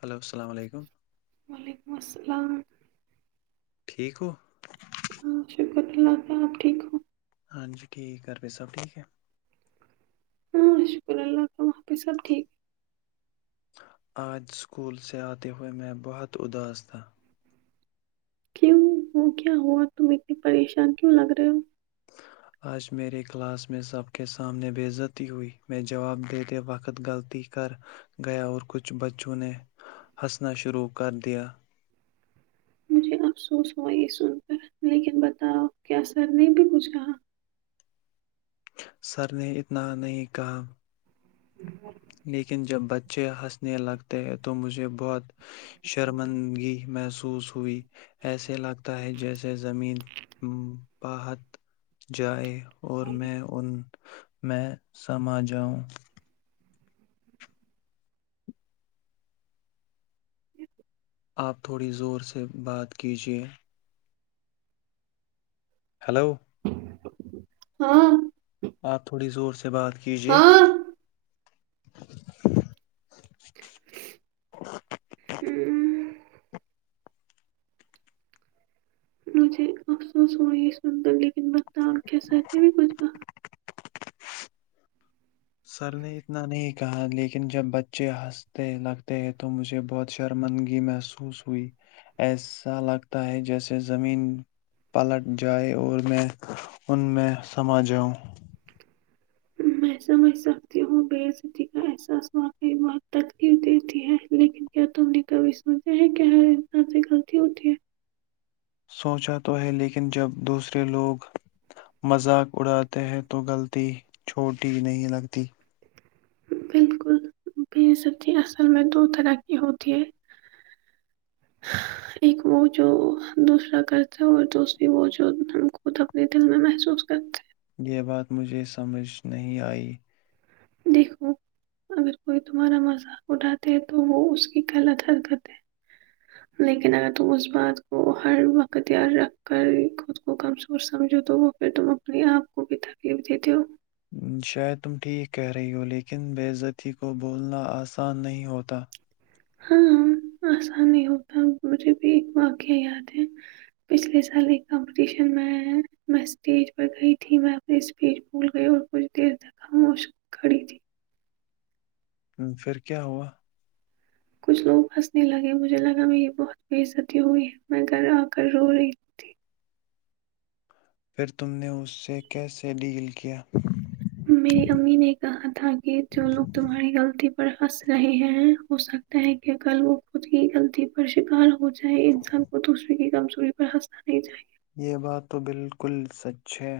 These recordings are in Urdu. ہیلو السلام علیکم وعلیکم السلام ٹھیک ہو ہ شکر اللہ کا آپ ٹھیک ہو ہاں جی ٹھیک ہے کرپیر سب ٹھیک ہے ہاں شکر اللہ ت وہاں پہ سب ٹھیک ہے آج اسکول سے آتے ہوئے میں بہت اداس تھا کیوں وہ کیا ہوا تم اتنے پریشان کیوں لگ رہے ہو آج میرے کلاس میں سب کے سامنے بے عزتی ہوئی میں جواب دیتے وقت غلطی کر گیا اور کچھ بچوں نے ہنسنا شروع کر دیا مجھے افسوس ہوا یہ سن کر لیکن بتاؤ کیا سر نے بھی پچھا سر نے اتنا نہیں کہا لیکن جب بچے ہنسنے لگتے ہیں تو مجھے بہت شرمندگی میںح محسوس ہوئی ایسے لگتا ہے جیسے زمین باہت جائے اور میں ان میں سما جاؤں آپ تھوڑی زور سے بات کیجے ہلو ہاں آپ تھوڑی زور سے بات کیجے ہاں ہ [inaudible] مجھے افسوس ہوا یہ سنند لیکن بس تو اور کی ساتتے بھی پچھبا سر نے اتنا نہیں کہا لیکن جب بچے ہنستے لگتے ہیں تو مجھے بہت شرمندگی محسوس ہوئی ایسا لگتا ہے جیسے زمین پلٹ جائے اور میں ان میں سما جاؤں میں سمجھ سکتی ہوں بےعزتی کا احساس واقعی بہت تکلیف دیتی ہے لیکن کیا تم نے کبھی سوچا ہے کیا ہ انسان سے غلطی ہوتی ہے سوچا تو ہے لیکن جب دوسرے لوگ مذاق اڑاتے ہیں تو غلطی چھوٹی نہیں لگتی بالکل بے سبتی اصل میں دو طرح کی ہوتی ہے ایک وہ جو دوسرا کرتے اور دوسری وہ جو ہم خود اپنے دل میں محسوس کرتے یہ بات مجھے سمجھ نہیں آئی دیکھو اگر کوئی تمہارا مذاق اٹھاتے ہے تو وہ اس کی غلط حل کرتے ہیں لیکن اگر تم اس بات کو ہر وقت یاار رکھ کر خود کو کمزور سمجھو تو وہ پھر تم اپنے آپ کو بھی تکلیف دیتے ہو شاید تم ٹھیک کہہ رہی ہو لیکن بےزتی کو بولنا آسان نہیں ہوتا ہاں آسان نہیں ہوتا مجھے بھی ایک واقعہ یاد ہے پچھلے سال ایک کمپٹیشن میں میں اسٹیج پر گئی تھی میں اپنی اسپیچ بھول گئی اور کچھ دیر تک ہموش کھڑی تھی پھر کیا ہوا کچھ لوگ ہنسنے لگے مجھے لگا میں یہ بہت بےزتی ہوئی ہے میں گھر آ کر رو رہی تھی پھر تم نے اس سے کیسے ڈیل کیا؟ میری امی نے کہا تھا کہ جو لوگ تمہاری غلطی پر ہنس رہے ہیں ہو سکتا ہے کہ ا کل وہ خود کی غلطی پر شکار ہو چاہے انسان کو دوسرے کم چوری پر ہنسنا نہیں چاہیے یہ بات تو بالکل سچ ہے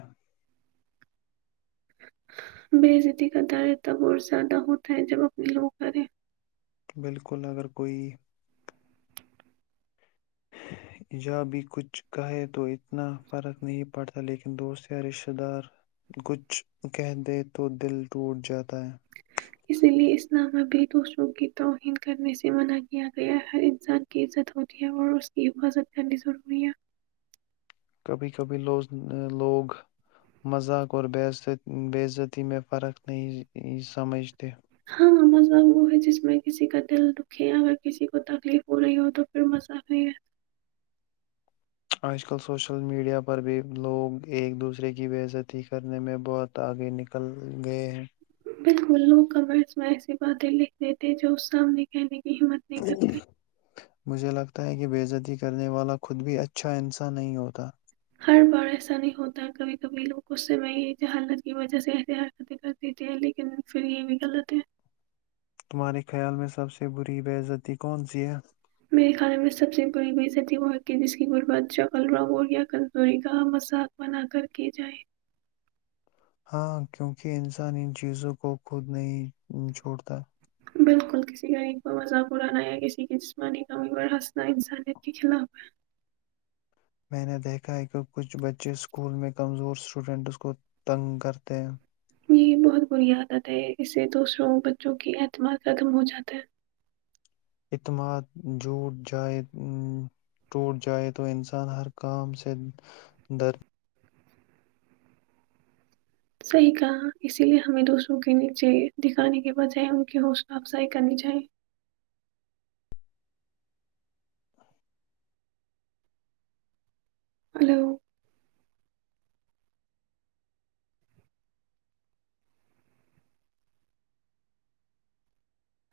بےعزتی کا دارے تب اور زیادہ ہوتا ہے جب اپنے لوگوں کریں بالکل اگر کوئی جو ابھی کچھ کھائیں تو اتنا غلط نہیں پڑتا لیکن دوست یار رشتہ دار کہتے ہیں تو دل ٹوٹ جاتا ہے اسی لئے اسلام ا بھی دوسروں کی توہین کرنے سے منع کیا گیا ہر انسان کی عزت ہوتی ہے اور اس کی حفاظت کرنی ضروری ہے کبھی کبھی لوز لوگ مذاق اور بے بے عزتی میں فرق نہیں سمجھتے مزہق وہ ہے جس میں کسی کا دل دکھے اگر کسی کو تکلیف ہو رہی ہو تو پھر مزہق آج کل سوشل میڈیا پر بھی لوگ ایک دوسرے کی بےزتی کرنے میں بہت آگے نکل گئے ہیں بالکل لوگ کمنٹس میں ایسی باتیں لکھتے تھے جو اس سامنے کہنے کی ہمت نہیں کرتے مجھے لگتا ہے کہ بےزتی کرنے والا خود بھی اچھا انسان نہیں ہوتا ہار بار ایسا نہیں ہوتا کبھی کبھی لوگ اس سے میں یہ حالت کی وجہ سے ایسی حرکتیں کر دیتے ہیں لیکن پھر یہ بھی غلط ہے تمہارے خیال میں سب سے بری بےعزتی کون سی ہے میرے خھانے میں سب سے بڑی بیصط وہا کی جس کی غربت چکل رگور یا کزوری کا مذاق بنا کر کی جائے ہاں کیوںکہ انسان ان چیزوں کو خود نہیں چھوڑتا بالکل کسی کا ان کو مذاقرانا یا کسی کی جسمانی کمی پر ہنسنا انسانیت کے خلاف ہے میں نے دیکھا ہے کہ کچھ بچے اسکول میں کمزور اسٹوڈنٹس کو تنگ کرتے ہیں یہ بہت بری عدت ہے اس سے دو سروں بچوں کی اعتماد ختم ہو جاتے ہے اعتماد جھٹ جائے ٹوٹ جائے تو انسان ہر کام سے در صحیح کہا اسی لیے ہمیں دوسروں کے نیچے دکھانے کے بجائے ان کی حوصلہ افزائی کرنی چاہیے ہلو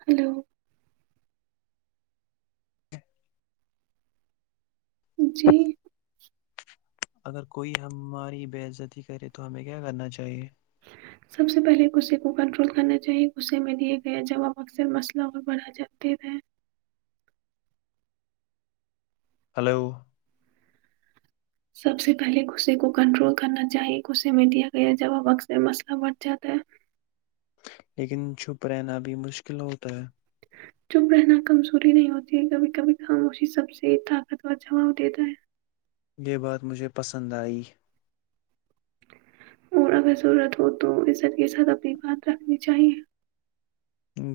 ہلو جی اگر کوئی ہماری بےزتی کرے تو ہمیں کیا کرنا چاہیے سب سے پہلے غصے کو کنٹرول کرنا چاہیے غصے میں دیا گیا جواب اکثر مسئلہ اور بڑھا جاتے تھے ہلو سب سے پہلے غصے کو کنٹرول کرنا چاہئے غصے میں دیا گیا جباں وقت میں مسئلہ بڑھ جاتا ہے لیکن چھپ رہنا بھی مشکل ہوتا ہے چپ رہنا کمزوری نہیں ہوتی ہے کبھی کبھی خاموشی سب سے طاقت وور جواب دیتا ہے یہ بات مجھے پسند آئی اور اگر ضرورت ہو تو اس اق س اپنی بات رکھنی چاہیئے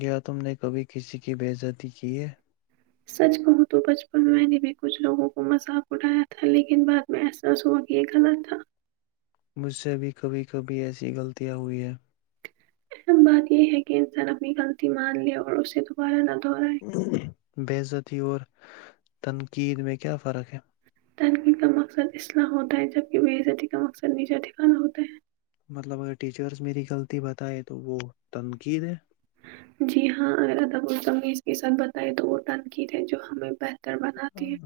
گ تم نے کبھی کسی کی بےزتی کی ہے سچ کہوں تو بچپن میں نے بھی کچھ لوگوں کو مذاق اٹھایا تھا لیکن بعد میں احساس ہوا کہ یہ غلط تھا مجھ سے بھی کبھی کبھی ایسی غلطیاں ہوئی ہیں بات یہ ہے کہ انسان اپنی غلطی مان لے اور اس سے دوبارہ دہرائے بے عذاتی اورور تنقید میں کیا فرق ہے ترقی کا مقصد اسلح ہوتا ہے جبک بےعزتی کا مقصد نیچا ٹھکانا ہوتا ہے مطلب اگر ٹیچرس میری غلطی بتائے تو وہ تنقید ہے جی ہاں اگر اد ہم نے اس کے ساتھ بتیا تو وہ تٹنقید ہے جو ہمیں بناتی ہے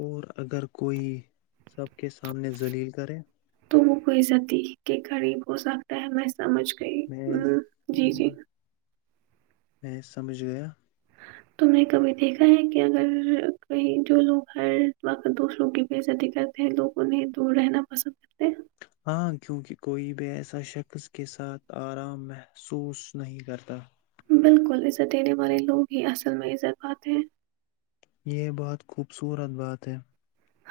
اور [unintelligible] اگر کوئی سب کے سامنے ذلیل کرے تو وہ کوئیزتی کے قریب ہو سکتا ہے میں سمجھ گئی میں ہ جی جی میں سمجھ گیا تو نے کبھی دیکھا ہے کہ اگر کہیں جو لوگ ہر وقت دوسروں کی بےزتی کرتے ہیں لوگ انہیں دور رہنا پسند کرتے ہیں ہاں کیونکہ کوئی بھی ایسا شخص کے ساتھ آرام محسوس نہیں کرتا ہیں بالکل عزت دینے والے لوگ ہی اصل میں عزت پات ہیں یہ بہت خوبصورت بات ہے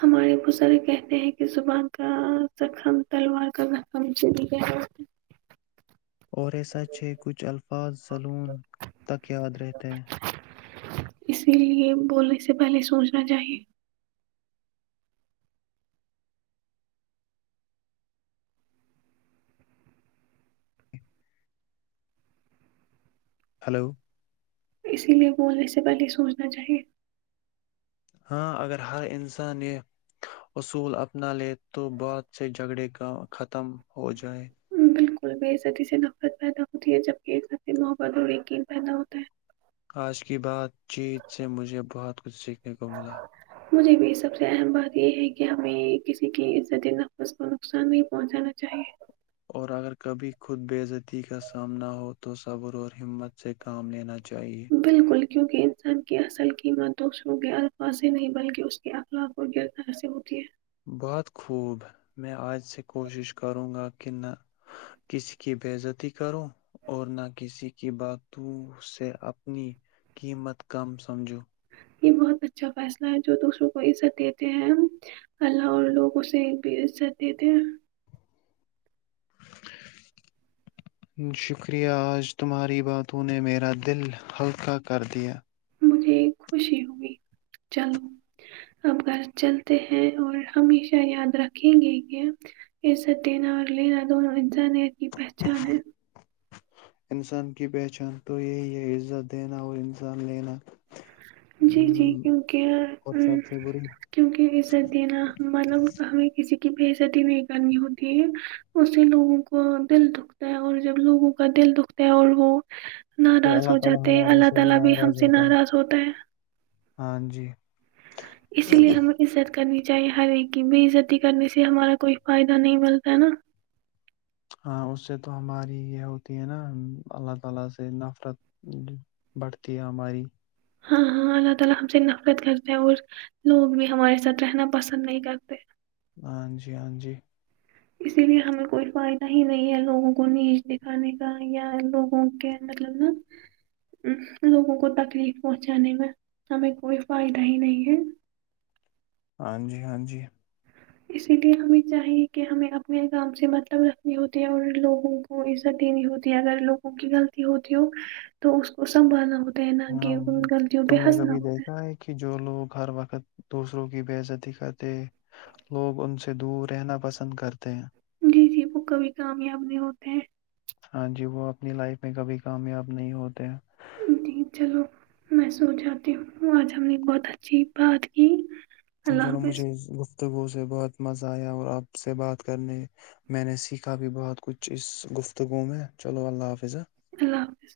ہمارے وہسر کہتے ہیں کہ زبان کا زخم تلوار کا زخم چ اور یہ سچ ہے کچھ الفاظ سلون تک یاد رہتے ہیں اسی لیے بولنے سے پہلے سوچنا چاہیے ہلو اسی لیے بولنے سے پہلے سوچنا چاہیے ہاں اگر ہر انسان یہ اصول اپنا لے تو بعد سے جھگڑے کا ختم ہو جائے بالکل بےزتی سے نفرت پیدا ہوتی ہے جبکہ س سے محبت اور یقین پیدا ہوتا ہے آج کی بات چیت سے مجھے بہت کچھ سیکھنے کو ملا مجھے بھی سب سے اہم بات یہ ہے کہ ہمیں کسی کی عزتی نفس کو نقصان نہیں پہنچانا چاہیے اور اگر کبھی خود بے عزتی کا سامنا ہو تو صبر اور ہمت سے کام لینا چاہیئے بالکل کیونکہ انسان کی اصل قیمت دوسروں کے الفاظ ہی نہیں بلکہ اس کے اخلاق اور گردار سے ہوتی ہے بہت خوب میں آج سے کوشش کروں گا کہ نہ کسی کی بےزتی کرو اور نہ کسی کے یہ بات تو مجھ سے اپنی کم سمجھو بابا یہ بہت اچھا فیصلہ ہے جو دوسروں کو عزت دیتے ہیں اللہ اور لوگ اسے بھی عزت دیتے ہیں شکریہ آج تمہاری باتوں نے میرا دل ہلکا کر دیا مجھے خوشی ہوئی چلو اب گھر چلتے ہیں اور ہمیشہ یاد رکھیں گے یہ عزت دینا اور لینا دونوں انزا کی پہچان ہے انسان کی پہچان تو یہی ہے عزت دینا اور انسان لینا جی جی ہم، اور سب سے بری کیونکہ اضت دینا مطلب ہمیں کسی کی بےزتی نہیں کرنی ہوتی ہے اس سے لوگوں کو دل دکھتا ہے اور جب لوگوں کا دل دکھتا ہے اور وہ تو ناراض اللہ ہو تعالی جاتے ہیں ہمارے اللہ سے تعالی بھی ہم ناراض سے ہوتا ہے ناراض [unintelligible] ہاں جی اس لیے ہمیں عزت کرنی چاہیے ہر ایک کی بے عزتی کرنے سے ہمارا کوئی فائدہ نہیں ملتا ہے نا [unintelligible] [unintelligible] ہاں جی ہاں جی اسی لیے ہمیں کوئی فائدہ ہی نہیں ہے لوگوں کو نیچ دکھانے کا یا لوگوں کے مطلب نا لوگوں کو تکلیف پہنچانے میں ہمیں کوئی فائدہ ہی نہیں ہے ہاں جی ہاں جی اسی لیے ہمیں چاہیے کہ ہمیں اپنے کام سے مطلب رکھنی ہوتی ہے اور لوگوں کو عزت دینی ہوتی ہے اگر لوگوں کی غلطی ہوتی ہو تو اس کو سنبھالنا ہوتا ہے نہ ہاں کہ ان جی غلطیوں پہ تم نے ہنسنا کبھی ہوتا دیکھا ہے کہ جو لوگ ہر وقت دوسروں کی بےزتی کرتے لوگ ان سے دور رہنا پسند کرتے ہیں جی جی وہ کبھی کامیاب نہیں ہوتے ہیں ہاں جی وہ اپنی لائف میں کبھی کامیاب نہیں ہوتے جی چلو میں سو جاتی ہوں آج ہم نے بہت اچھی بات کی اللہ چلو حافظ مجھے گفتگوؤ سے بہت مزہ آیا اور آپ سے بات کرنے میں نے سیکھا بھی بہت کچھ اس گفتگو میں چلو اللہ حافظ اللہ حافظ